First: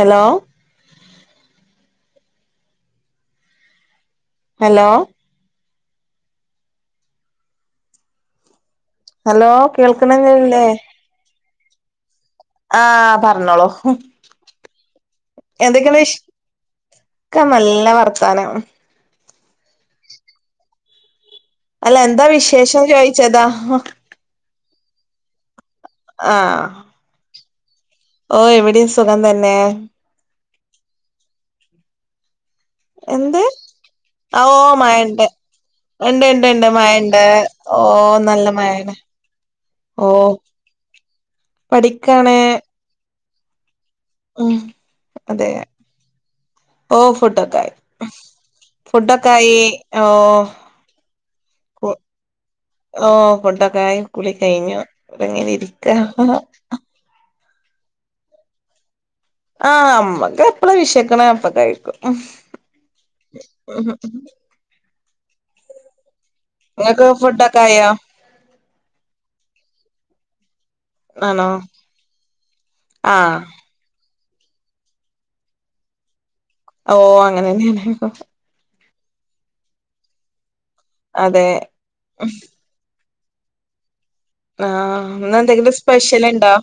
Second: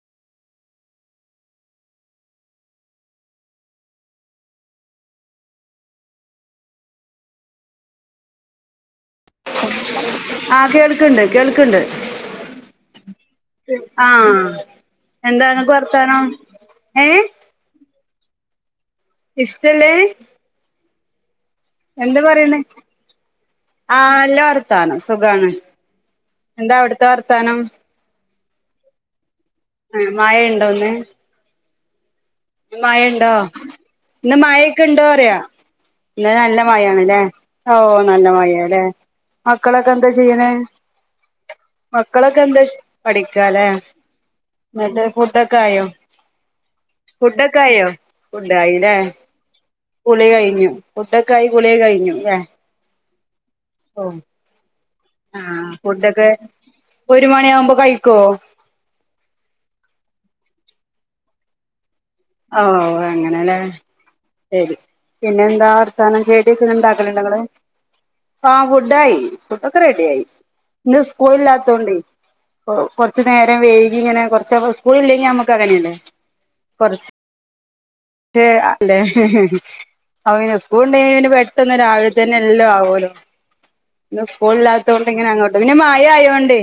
Hello hello hello ആ കേൾക്കണന്നില്ലേ കേൾക്കണ്ട് കേൾക്കണ്ട്. ആ പറഞ്ഞോളു? ആ എന്താ നിങ്ങക്ക് എന്തൊക്കെയാണ് വിഷ് വർത്താനം ഏ -നല്ല വർത്തനം. ഇഷ്ടല്ലേ അല്ല എന്താ, പറയണേ, വിശേഷം ചോയിച്ചതാ ആ.. നല്ല വർ.. വർത്താനം, സുഖാണ് ആഹ് എന്തായവിടുത്തെ വർത്താനം ഓ, ഇവിടെയും സുഖം തന്നെ ആ.. മഴ ഉണ്ടോന്നേ മഴയുണ്ടോ, എന്ത് ഇന്നു ഓ മഴയൊക്കെയുണ്ടോ മഴണ്ട് അറിയ ഉണ്ട് ഇന്ന് ഉണ്ട് ഉണ്ട് നല്ലമഴയാണല്ലേ, മഴണ്ട് ഓ.. നല്ല മഴയായല്ലേ ഓ മക്കളൊക്കെയെന്താ ചെയ്യണേ? പഠിക്കാണ് മക്കളൊക്കെയെന്താ ചെ.. പഠിക്കായല്ലേ ഉം മറ്റേ അതെ ഫുഡൊക്കെ ആയോ ഓ ഫുഡൊക്കെ ആയി ഫുഡൊക്കെയായോ? ഫുഡായീല്ലേ ഫുഡൊക്കെ ആയി ഓ കുളികഴിഞ്ഞു. ഫുഡൊക്കെയായി, കുളിയുംകഴിഞ്ഞൂല്ലേ? ഓ.. ഫുഡൊക്കെയായി. കുളി കഴിഞ്ഞു. ആ.. ഇങ്ങനെ ഇരിക്ക ഫുഡൊക്കെയൊരു മണിയാകുമ്പോ കഴിക്കോ? ആ.. നമ്മക്കെപ്പളാവിശക്കണേയപ്പൊ കഴിക്കും. ഓ.. അങ്ങനെയല്ലേ ശരി പിന്നെയെന്താ, വർത്താനം നിങ്ങക്ക് കേക്കൊക്കെയുണ്ടാക്കിണിണ്ടോനിങ്ങള് ഫുഡൊക്കെ ആയോ ആ.. ഫുഡായി ഫുഡൊക്കെ റെഡിയായി, ഇന്നു ആണോ സ്കൂളില്ലാത്തോണ്ട് ആഹ് കൊറച്ചുനേരം വൈകി യിങ്ങനെ കൊറച്ച, സ്കൂളില്ലെങ്കിൽനമ്മുക്കങ്ങനെയാണ് ഓ, അങ്ങനെ തന്നെയാണ് ശ അല്ലെ അ സ്കൂളുണ്ടേ പിന്നെ അതെ പെട്ടെന്നുരാവിലത്തെ തന്നെ എല്ലാം ആകുവല്ലോ ഇന്നു സ്കൂളില്ലാത്ത ആഹ് ഇന്ന് കൊണ്ടിങ്ങനെയങ്ങോട്ട് പിന്നെ എന്തെങ്കിലും മയ സ്പെഷ്യൽ ഉണ്ടോ അയോണ്ടെ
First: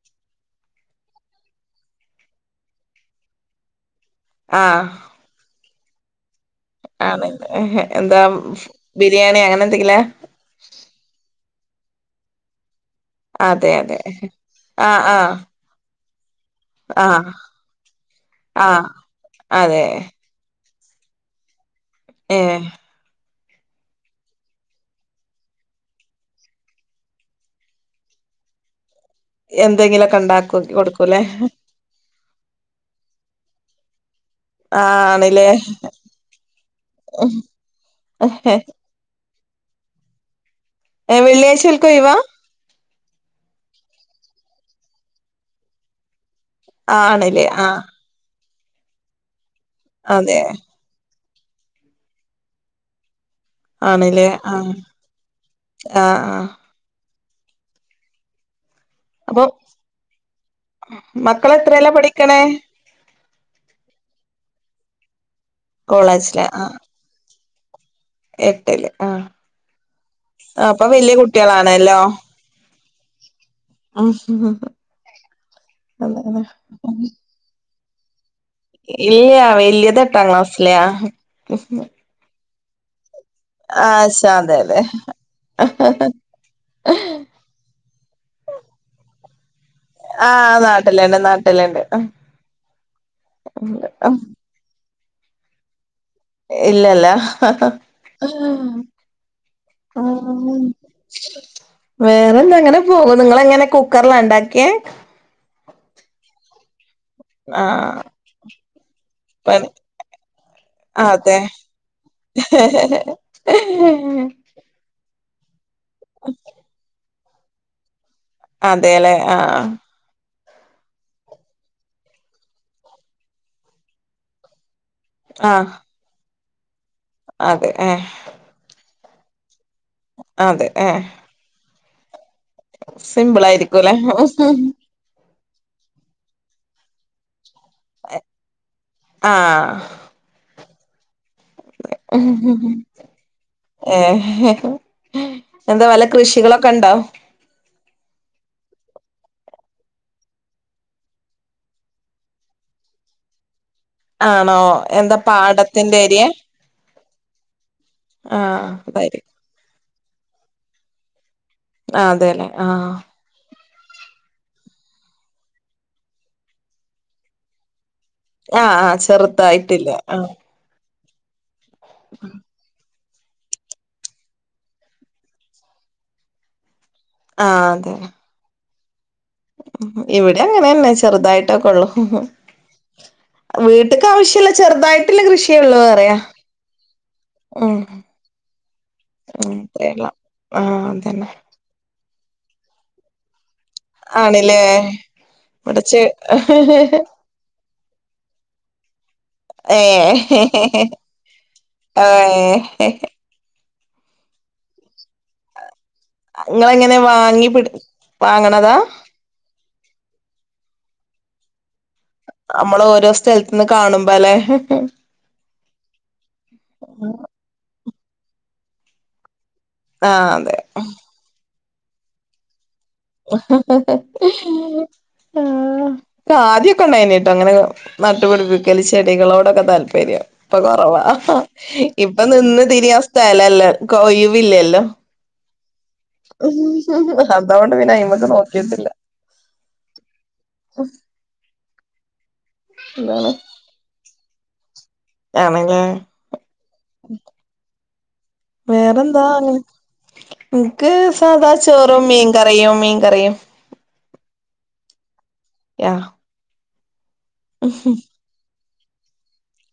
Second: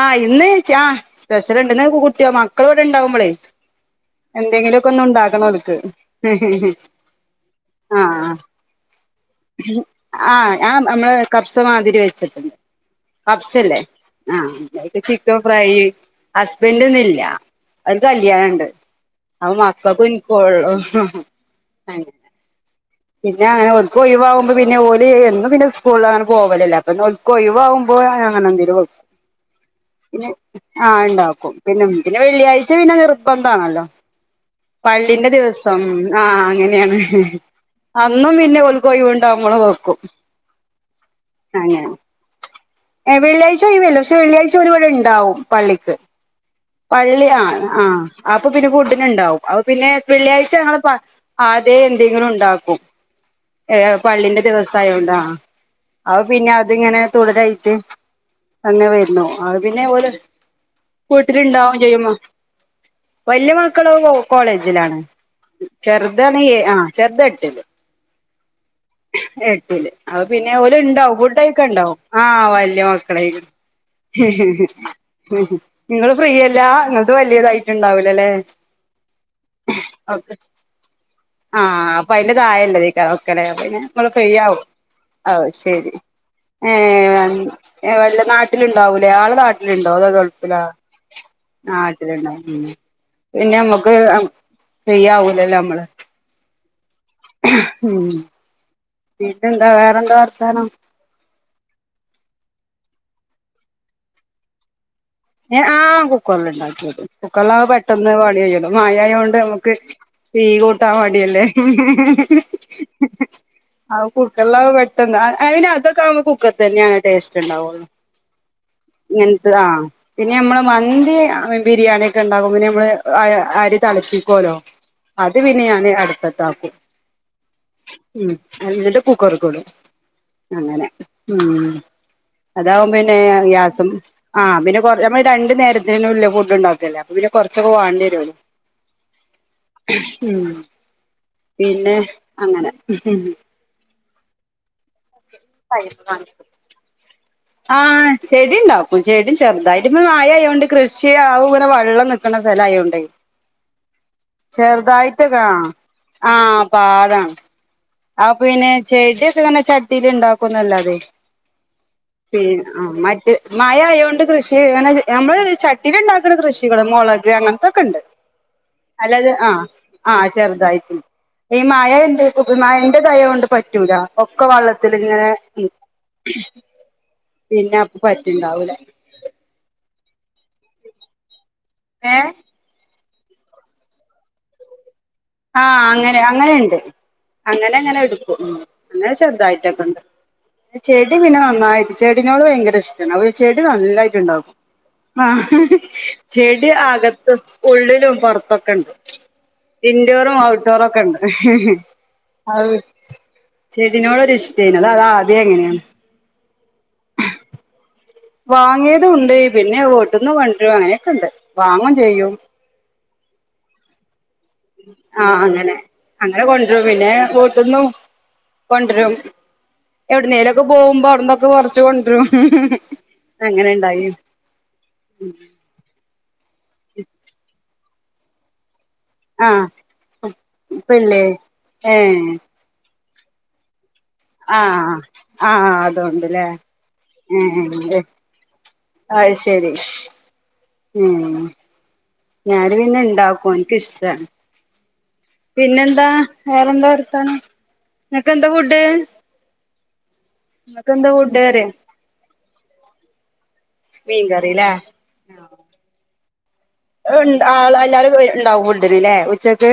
ആ... ഇന്നു, ചാ പ്രെഷറു ണ്ടെന്നുകൂട്ടിയോ, മക്കളിവിടെ ഉണ്ടാവുമ്പോളേ ആഹ് എന്തെങ്കിലുമൊക്കെ ഒന്നുണ്ടാക്ക.. ഹും.. ആണ്, എന്താ ബിരിയാണിഅങ്ങനെയെന്തെങ്കിലേ സുമാതിരി വെച്ചിട്ടുണ്ട്. അതെ പപ്‌സില്ലേ അതെ ആ, ആഹ് ആഹ് ചിക്കൻ ഫ്രൈ.. ഹസ്ബൻഡിന്നില്ല, ആഹ് ഒരുകല്യാണമുണ്ട്. ആഹ് അവൻ അതെ വർക്ക്ഷോപ്പിൽ ആ. ഹം ഏ പിന്നെയങ്ങനെ ഒറക്ക മൊഴിവാകുമ്പോ പിന്നെഓല്, എന്നും പിന്നെ സ്കൂളിലങ്ങനെ പോകലില്ല അപ്പോമിന്നു റക്കമൊഴിവാകുമ്പോഴാണ് അങ്ങനെയെന്തേലും എന്തെങ്കിലൊക്കെ പിന്നെ ഉണ്ടാക്കി ആ.. കൊടുക്കൂലേ ഉണ്ടാക്കും., പിന്നെ പിന്നെവെള്ളിയാഴ്ച പിന്നെ നിർബന്ധമാണല്ലോ ആഹ് പള്ളിന്റെ ആണ്ല്ലേ ദിവസം ആ.. അങ്ങനെയാണ്. അന്നും പിന്നെയൊരു കോഴിയു നമ്മളുനോക്കും. ഏ.. വെള്ളിയാഴ്ച നിങ്ങൾക്കൊഴിവാ ഏ.. വെള്ളിയാഴ്ച കഴിവില്ല. പക്ഷേ വെള്ളിയാഴ്ച ഒഴിവിപി ടെയുണ്ടാവും, പള്ളിക്ക്. ആഹ് പള്ളി, ആ.. ആണ്ല്ലേ ആഹ് ആ.. അപ്പൊ പിന്നെ ഫുഡിനുണ്ടാവും. അപ്പ പിന്നെ അതെ വെള്ളിയാഴ്ച ഞങ്ങളു പ അതെയെന്തെങ്കിലു മുണ്ടാക്കും. ഏ.. ആണ്ല്ലേ പള്ളിന്റെ ആഹ് ദിവസായോണ്ടാ, ആഹ് അതു ആഹ് പിന്നെ അതിങ്ങനെ തുടരായിട്ട് അങ്ങനെവരുന്നോ അപ്പൊ അതു പിന്നെഓല്‌ ഫുഡിനുണ്ടാവും മക്കളെത്രേലാ ചെയ്യുമ്മ പഠിക്കണേ വലിയമക്കളു കോ.. കോളേജിലാണ്. ചെറുതാണ്, കോളേജില് ആ.. ആഹ് ചെറുതെട്ടില്. എട്ടില്, ആ.. എട്ടില് അ.. പിന്നെഓലുണ്ടാവും കുട്ടികളാണല്ലോ ഫുഡൊക്കെയുണ്ടാവും, ആ.. വലിയ മക്കടെകൈയ്യില് ഉം അതെതെ നിങ്ങളുഫ്രീയല്ലാ, നിങ്ങൾക്ക് വല്യതായിട്ട്ണ്ടാവുവല്ലേയല്ലേ ഇല്ല, വലിയതെട്ടാം ക്ലാസ്സിലാ ഇതായല്ല നോക്ക പിന്നെ നമ്മള് അതെ ഫ്രീയാവും. അതെ ആം.. [inaudible] ശരി ഏ.. വല്ലനാട്ടിലുണ്ടാവൂലേ ആളുകള ഇതിലുണ്ടോയ തോ ആഹ് ഗൾഫിലോ. നാട്ടിലുണ്ട് ആ നാട്ടിലുണ്ട് ഇതിലുണ്ടാവും, പിന്നെ നമ്മ ചെയ്യവൂലല്ലോ നമ്മള്. ഇല്ലല്ല ഉം പിന്നെന്താ വേറെന്താ മ് വർത്താനം വേറെന്താങ്ങനെപോവ്ണ് ങ്ങളെ ങ്ങനെ കുക്കറിലാണ്ടാക്കിയെ എ ആ കുക്കർൽണ്ടാക്കിയെത് കുക്കറിലാ [unintelligible] ആഹ് പെട്ടെന്ന് പണികയ്‌യല്ലോ മയയൊണ്ട് പണി മ്മക്ക് അതെ തീകൂട്ടാമടിയല്ലേ അത് കുക്കറിലത്പെട്ടെന്ന് അയിന് അതൊക്കാവുമ്പോ കുക്കർ തന്നെയാണ് ടേസ്റ്റ്ണ്ടാവുള്ളു അതെല്ലേ ആ പിന്നെയമ്മള് മന്തി ബിരിയാണിയൊക്കെ ഉണ്ടക്കുമ്പോപിന്നെ അമ്മള് അരി തിളപ്പിക്കുവല്ലോ അത് ആഹ് പിന്നെഞാന് അടുപ്പത്താക്കും അതെ ഏഹ് ഉ എന്നിട്ട് കുക്കർക്കിടും അതെ അങ്ങനെ ഏഹ് ഉം അതാവുംമ്പോന്നെ സിമ്പിൾ ഗ്യാസും ആയിരിക്കുംല്ലേ ആ പിന്നെ [unintelligible] അമ്മള് രണ്ട്നേരത്തിനുല്ലേ ഫുഡ്ണ്ടാക്കല്ലേ അപ്പൊപിന്നെ കൊറച്ചൊക്കെ വാണ്ടിര്യല്ലോ ആഹ് ഉ പിന്നെ അങ്ങനെ ഏ എന്താവല കൃഷികളൊക്കെണ്ടോ ചെടിണ്ടാകും ചെടിം ചെറുതായിറ്റ്പ്പൊ മയയോണ്ട് കൃഷിയവുംങ്ങനെ വള്ളം നിക്ക്നെ സ്ഥലയോണ്ടേയ് ആണോ എന്താ ചെറുതായിറ്റൊക്കെ ആ പാടത്തിന്റെ ഏരിയെ ആ പാടാണ് ആഹ് അപിന്നെ അതായിരിക്കും ചെടിയൊക്കെങ്ങനെ ചട്ടീല് ണ്ടാക്കുംന്നല്ലാതെയ് ആഹ് പി അതെല്ലേ ആ ആഹ് മറ്റേ മഴ ആയോണ്ട് കൃഷിങ്ങനെ അമ്മള് ചട്ടീല്ണ്ടാക്കണ കൃഷികള് മൊളക് അങ്ങത്തൊക്കെണ്ട് ആഹ് ആഹ് അല്ലാതെ ആ ചെറുതായിട്ടില്ല ആ ആഹ് ചെറുതായിറ്റ്ണ്ട് ഈ മയ എണ്ട് യ്കും മയന്റെതായോണ്ട് പറ്റൂല ഒക്കെ വള്ളത്തില്ങ്ങനെ പിന്നെ അപ്പ പറ്റ്ണ്ടാവൂല ഇവിടിംയങ്ങനെന്നെ ചെറുതായിട്ടൊക്കൊള്ളൂ ഏ വീട്ട്ക്കാവശ്യല്ല ചെറുതായി ആ അങ്ങനെ അങ്ങനെണ്ട് ഉം അങ്ങനെങ്ങനെടുക്കും പിന്നെ ഉം കേരളം ആഹ് ചെറുതായിട്ടൊക്കെ അതന്നെ ചെടിപിന്നെനന്നായി ചെടിനോട്ഭയങ്കര ഇഷ്ട്ടാണ് അവ [unintelligible] ചെടി നല്ലായിട്ട്ണ്ടാക്കും ആണില്ലേ ആ ഇവിടച്ച് ചെടി അകത്ത് ഉള്ളിലും പുറത്തൊക്കെണ്ട് ഏഹ് ഇൻഡോറും ഔട്ട്ഡോറുംക്കെണ്ട് ഏഹ് അ ചെടിനോടൊരു ഇഷ്ട്ടായിനിം അതാ അതാധ്യേ അങ്ങനേണ് ഇങ്ങളെങ്ങനെ വാങ്ങി പിടി വാങ്ങണതാ വാങ്ങിയതുണ്ട് പിന്നെ വീട്ട്ന്ന് കൊണ്ടരും അങ്ങനെയൊക്കെണ്ട് വാങ്ങും ചെയ്യും നമ്മള് ഓരോ സ്ഥലത്ത്ന്ന് കാണുമ്പോല്ലെ ആ അങ്ങനെ അങ്ങനെ കൊണ്ടരും പിന്നെ വീട്ട്ന്നും കൊണ്ടരും ആഹ് അതെ എവിട്ന്നേലൊക്കെ പോകുമ്പോ അവിടന്നൊക്കെകൊറച്ച് കൊണ്ടുരും ആദ്യൊക്കെ ഉണ്ടായിനിട്ടോ അങ്ങനെ നട്ടുപിടിപ്പി ക്കൽ ആ ചെടികളോടൊക്കെ താല്പര്യം ഇപ്പൊകൊറവാ ഇപ്പല്ലേ ഏ ഇപ്പൊനിന്ന് തിരിയാ സ്ഥലല്ല ആ ഒഴിവില്ലല്ലോ ആ അതൊണ്ട്ല്ലേ അതോണ്ട് പിന്നെ ഏ അയ്മക്ക് നോക്കിട്ടില്ല അയ് ശരി ഏ ഞാന് എന്താണ് പിന്നെണ്ടാക്കും ഇൻക്ക്ഷ്ടാണ് ആണല്ലേ പിന്നെന്താ വേറെന്താ വർത്താനം ഇങ്ങക്കെന്താ ഫുഡ് ഇൻക്ക് നിങ്ങക്കെന്താ ഫുഡ് അറിയാ സാദാചോറും മീൻ കറിയും മീൻ കറിയും മീൻകറീലെ ആ [unintelligible] ഇൻ ണ്ടാവും എല്ലാരും ഉണ്ടാവുംല്ലേ ഫുഡിന് ലെ ഉച്ചക്ക്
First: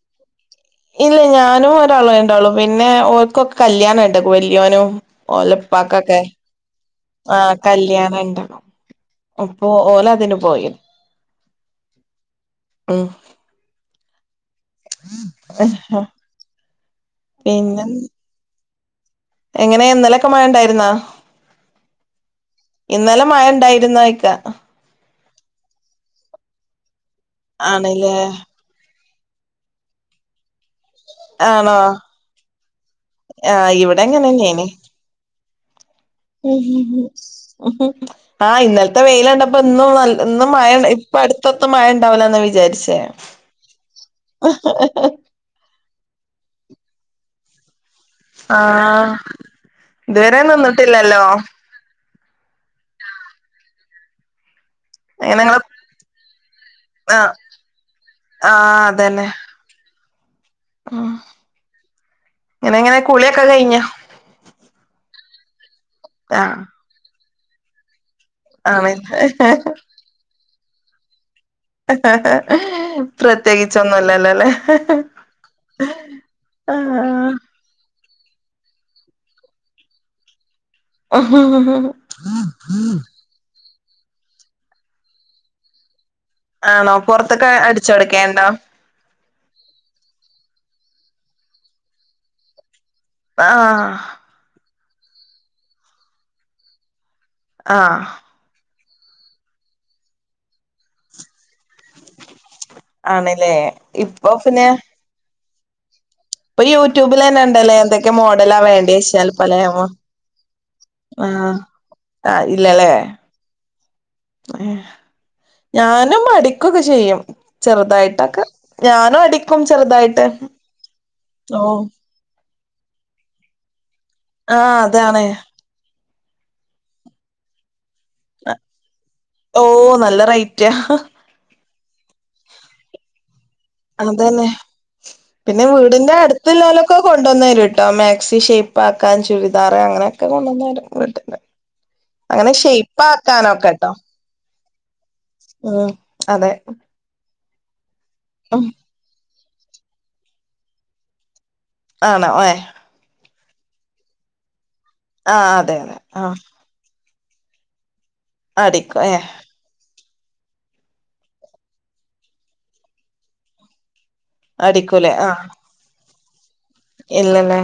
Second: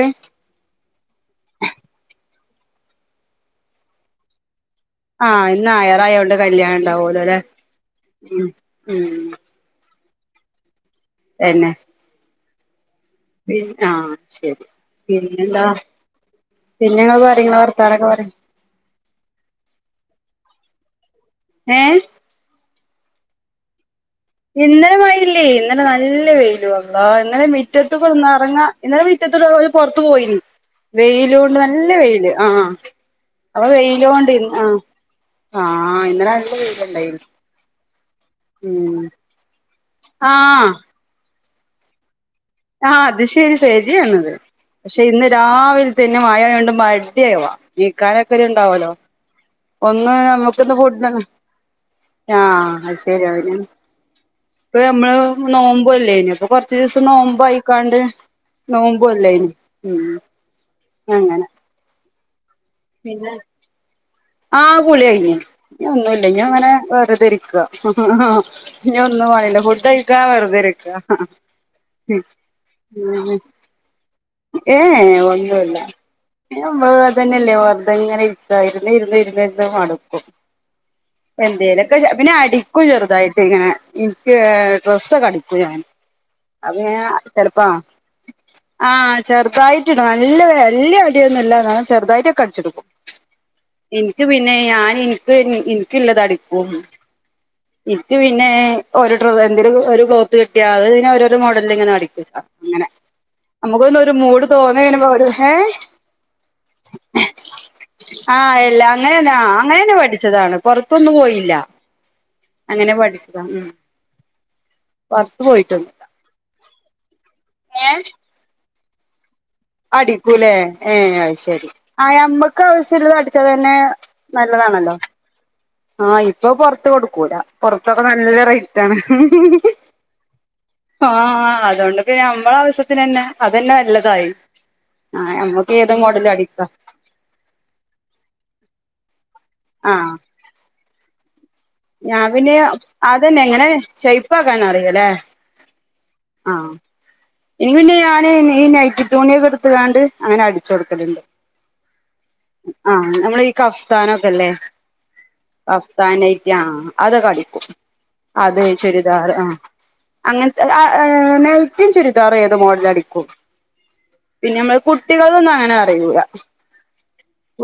ഇല്ലഞാനും ഒരാളുവെണ്ടാവൊള്ളൂ പിന്നെ ഓൽക്കൊക്കെ കല്യാണണ്ട് വല്യയോനും ആഹ് ഇന്ന് ഓലപ്പാക്കൊക്കെ ഞായറായോണ്ട് കല്യാണം ഉണ്ടാവൂലോ അല്ലെ ആ കല്യാണണ്ട് ഉം അപ്പൊഓല അതിന് പോയി പിന്നെ എ പിന്നെ ആ ശരി പിന്നെ എന്താ പിന്നെങ്ങള് പറ പിന്നെ വർത്താനെക്കെ പറി എങ്ങനെ ഇന്നലൊക്കെ മഴ ഉണ്ടായിരുന്നാ ഏ ഇന്നലെ മഴ ഉണ്ടായിരുന്നയ്കാ ഇന്നലെ മഴല്ലേ ഇന്നലെ നല്ല വെയിലുവാ അള്ളാ ഇന്നലെ മിറ്റത്ത് ആണല്ലേ കൊന്ന ഇറങ്ങ ഇന്നലെ മിറ്റ മുറ്റത് ഇട്ട് ഓലുപുറത്തു പോയി വെയില കൊണ്ട് ആണോ നല്ല വെയിയില് ആ ആ ഇവിടെ അങ്ങനെയ്നി ആഹ് ഇന്നലെ നല്ല വെയിലുണ്ടായിന് ആ ഇന്നലത്തെ ഉം വെയില് കണ്ടപ്പോ ഇന്നും ഇും മഴ ആഹ് ഇപ്പ അടുത്തൊന്നും മഴ ഉണ്ടാവുലാവിജാ ആ അത് ശരി ശരിയാണത് പക്ഷെ ഇന്ന് രാവിൽത്തെ പിന്നെ മഴയാണ്ട് മടിയവാ നീ കാലൊക്കെ ഒരു ഉണ്ടാവല്ലോ ആഹ് ഒന്ന് ഇതുവരെ നമ്മുക്ക് ഇന്ന് ഫുഡ് നിന്നിട്ടില്ലല്ലോ ആ അ ത്ശരിയാവുല ഇപ്പ നമ്മള് അങ്ങനെ നിങ്ങള് നോമ്പോല്ലേ ഇനി അപ്പൊ കൊറച്ച ദിവസം ആഹ് നോമ്പോ ആയിക്കാണ്ട് നോമ്പ്എല്ലേയിന്നോ ഉ ഇങ്ങനെ എങ്ങനെ കുളിയൊക്കെ കഴിഞോ ഇഞ്ഞൊന്നുല്ല ഇഞ്ഞങ്ങനെ വെർത ഇരിക്ക ആ ആണ് ഇനി ഒന്നും പണില്ല ഫുഡ് കഴിക്കാ വെറുതെരിക്ക പ്രത്യേകിച്ചൊന്നുല്ല ഏ ഒന്നു ല്ല നമ്മള് ആഹ് ഇങ്ങനതന്നല്ലേ വെറുതെങ്ങനെര് കാ ഇരുന്ന് ഇരുന്ന്ഇരുന്ന് മടക്കും എന്തേലൊക്കെ പിന്നെ അടിക്കും ചെറുതായിട്ട് ഇങ്ങനെ എനിക്ക് ഡ്രസ്സ് ഒക്കെ അടിക്കു ഞാൻ അപ്പ ആണോ ഞാൻ പുറത്തൊക്കെ ചെലപ്പാ അടിച്ചൊടുക്കേണ്ടോ ആഹ് ചെറുതായിട്ട് നല്ല വല്ല്യ അടിയൊന്നുല്ല ന്നാലും ചെറുതായിട്ടൊക്ക അടിച്ചെടുക്കും ആഹ് ഇനിക്ക് പിന്നെ ഞാൻ ഇനിക്ക് എനക്ക് ഇല്ലത് അടിക്കും ആഹ് ഇനിക്ക് പിന്നെ ഒരു ഡ്ര ഒരു ക്ലോത്ത് കിട്ടിയാൽ അത് ഓരെ മോടൽ ഇങ്ങനെ അടിക്ക ഇങ്ങനെ ആണല്ലേ നമുക്കൊന്ന ഒരു ഇപ്പൊ മൂട് പിന്നെ തോന്നന പോ ഇപ്പൊ യൂട്യൂബിൽ തന്നെ ഉണ്ടല്ലേ എന്തൊക്കെ ആ മോഡലാ അല്ല വേണ്ടി വെച്ചാൽ അങ്ങനന്നാ പല അങ്ങനെന്നെ പഠിച്ചതാണ് പൊൻത്തൊന്നും ആ പോയില്ല ആ ഇല്ലല്ലേ അങ്ങനെ പഠിച്ചതാ ഉം പൊറത്ത് പോയിട്ടൊന്നുല്ല ഞാനും അടിക്കൊക്കെ ചെയ്യും ഏഹ് ചെറുതായിട്ടക്കെ ഞാനും അടി അടിക്കൂലേ ഏ അ ഓ ശരി ആ നമ്മക്ക് ആവശ്യല്ലത് അടിച്ചാ തന്നെ ആഹ് നല്ലതാണല്ലോ അതാണ് ആഹ് ഇപ്പൊ പൊർത്ത് കൊടുക്കൂലാ പൊർ ഇൾതൊക്കെ നല്ല റൈറ്റാണ് ഓ നല്ല റേറ്റാ ആ അതുകൊണ്ട് പ്പ ഞമ്മള ആവശ്യത്തിന് തന്നെ നല്ലതായി അതന്നെ പിന്നെ നമ്മക്ക് ഏത് വീടിന്റെ മോഡലും അടുത്ത് അടിക്കാ ഇല്ലോലൊക്കെ കൊണ്ടൊന്നെരുട്ടോ മാക്സി ഷേപ്പ് ആക്കാൻ ചുരി ആഹ് ദാർഴഅങ്ങനെക്കെ കൊണ്ടന്നെരും വീട്ടിന്ന് ഞാൻ പിന്നെ അതന്നെ എങ്ങനെ ശേയിപ്പാക്കാനറിയല്ലേ ഉം അതെ എനിക്ക് പിന്നെ ഞാന് ഉം ഈ നൈറ്റി തൂണിയൊക്കെ എടുത്ത് കണ്ട് അങ്ങനെ അടിച്ചു കൊടുക്കലുണ്ട് ആണോ ഏഹ് കഫ്താനൊക്കെല്ലേ ആ അതെ അതെ കഫ്താനയിട്ട് ആ അതൊക്കടിക്കും അത് അടിക്കും ഏ ചുരിദാർ ആ അങ്ങനത അ ഏ നെറ്റിം ചുരിദാറു ഏതാ മോഡലടിക്കും പിന്നമ്മള് അടിക്കൂലേ കുട്ടികൾ ആഹ് ഒന്നും അങ്ങനെ അറിയുക ഇല്ലല്ലേ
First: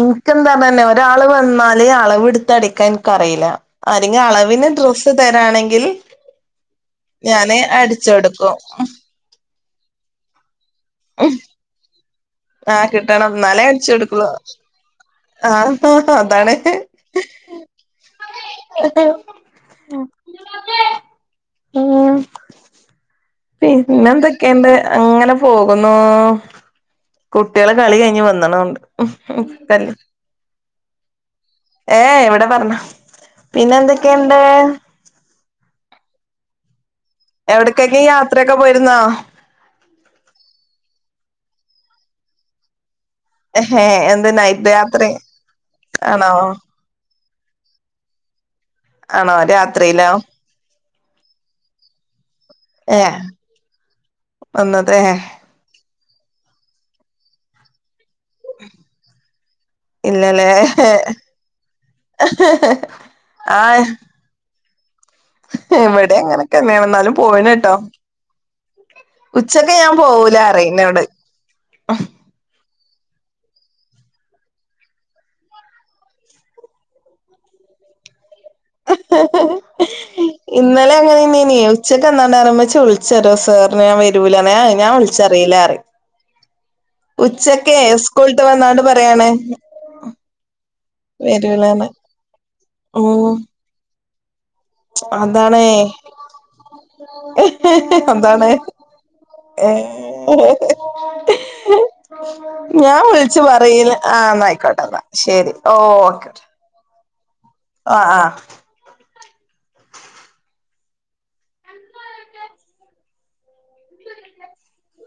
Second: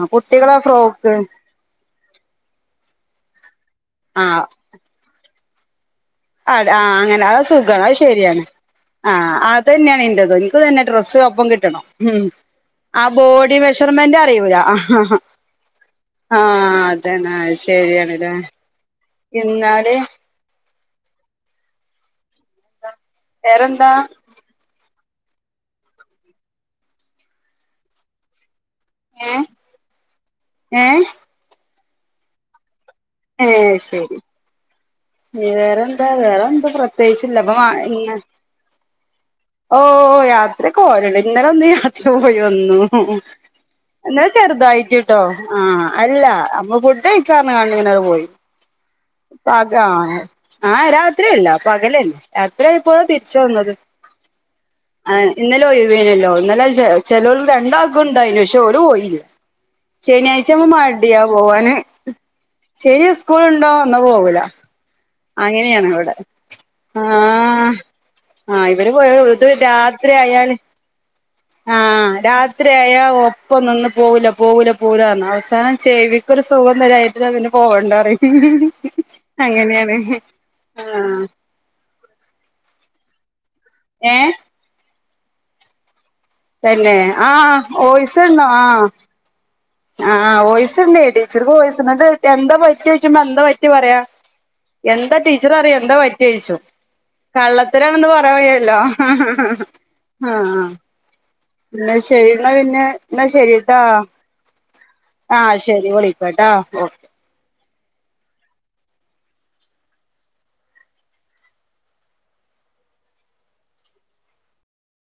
ഇൻക്കന്താ കുട്ടികളെ തന്നെ ഫ്രോക്ക് ഒരാള് വന്നാല് അളവ് ഇട്ത്ത് അടിക്കാൻ എൻക്കറീല്ല ആരെങ്കി അളവിന് ഡ്രസ്സ് തെരാണെങ്കിൽ അതെ ആ അങ്ങനെ അത് സുഖാണ് അത് ശെര്യണ് അടിച്ചൊടുക്കും ആ അതെന്നേണ് ഇൻ്റതും പ്പം തന്നെ ഡ്രസ്സ് ഒപ്പം കിട്ടണം മ് ആഹ് ആ കിട്ടണം ബോഡി എന്നാലേ മെഷർമെന്റ് അടിച്ചൊടുക്കുള്ളൂ അറിയൂല അ ഹാ ആഹ് അ ആ അതാണ് അതെന്നെ അയ് ശെര്യാണ് ലേ എന്നാല് മ് വേറെന്താ പിന്നെന്തൊക്കെണ്ട് അങ്ങനെ പോകുന്നു കുട്ട്യാള് കളി കഴിഞ്ഞ് വന്ന്ണോണ്ട് ഉം ഏ ഊം തെന്നെ ഏ ഏ വ്ടെ പർഞ്ഞാ ഏ പിന്ന ശരി ന്തൊക്കേണ്ട് തെയ്ച്ചില്ല പ്പം വാങ്ങീണ് പോയിരുന്നോ ഓ യാത്രൊക്കെ പോല്ണ്ട് ഇന്നെലൊന്ന് യാത്ര പോയി വന്നു മ് മ് ഹേ ന്നല എന്ത് നൈറ്റ് യാത്രെ ചെർതായിട്ട്ട്ടോ ആ അല്ല ആണോ അമ്മ ഫുഡ്ഡയ് കാർഞിങാണ്ടിങ്ങനെ പോയി ആണോ രാത്രിയിലോ [unintelligible] ത്രില്ല പകലെന്നെ രാത്രി ആയപ്പോ തിരിച്ച് വന്നത് വന്നതേ വ് ഏനില്ലോ ന്നലെ ചെ ചെലോല് രണ്ടാക്കും ണ്ടായിനി ക്ഷെ ഓല് പോയില്ല്യ ഇല്ലല്ലേ ശനിയാഴ്ചാമ്പൊ മടിയാ പോവാന് ശെനി സ്കൂൾ ണ്ടോ ആഹ് ന്നാ പോഊല അങ്ങനെണ് വടെ ഇവിടെ അങ്ങനൊക്കെ തന്നെയാണ് ആ എന്നാലും പോയിണ് ട്ടോ ആ ഇവരൊകെ പോയാല് വീട്ട് ഉച്ചക്ക് ഞാൻ രാത്രി പോവൂല ആയാല് പറയും ഇന്നോട് ആ രാത് ത്രി ആയ ഒപ്പം ന്ന്ന്ന് പോഉല പോഉല പോഉലർഞ് അവസാനം ചേവിക്കൊരു സുഖം തരാഞ്ട്ടാം പിന്ന പ് പോകണ്ടാ റിം [unintelligible] അങ്ങനെണ് അള്ളാഹ് ച്ചക്ക് എന്നാണ്ട് അറിം മ്മച്ചി വിൾച്ചറിഓ സേറ്ന് ഞാൻ ഏഹ് വെരൂലാന്ന് ഏ എ ഞാൻ വിളിച്ചറീല അറിം തെന്നെ ആ ഓയിസ്ടണം ആ വന്നാണ്ട് പറയാണ് ആ ഓയിസ്ട്ണെ ടീച്ചർക്ക് വരൂലാന്ന് വോയിസ്ട്ണം ങട്ട് എന്താ പറ്റി ഓയ്ച്ചുബം ഉം എന്താ പറ്റി പറയാ എന്താ ടീച്ചറ് അതാണേ പറിആ എന്താ പറ്റി ഓഴ്ച്ചും കള്ളത്തെരാണെന്ന് പറയാം അതാണ് വെയ്യല്ലോ ഹ ഹ ഏ ഹ ഹ ആ ഇന്നാ ശെരി എന്നാ പിന്നെ ഞാൻ എന്നാ വിളിച്ചു ശെരിട്ടാ പറയില്ല ആ എന്നായിക്കോട്ടെ എന്നാ ആ ശരി ശെരി വിളിക്ക ട്ടോ ഓകെ അ ആ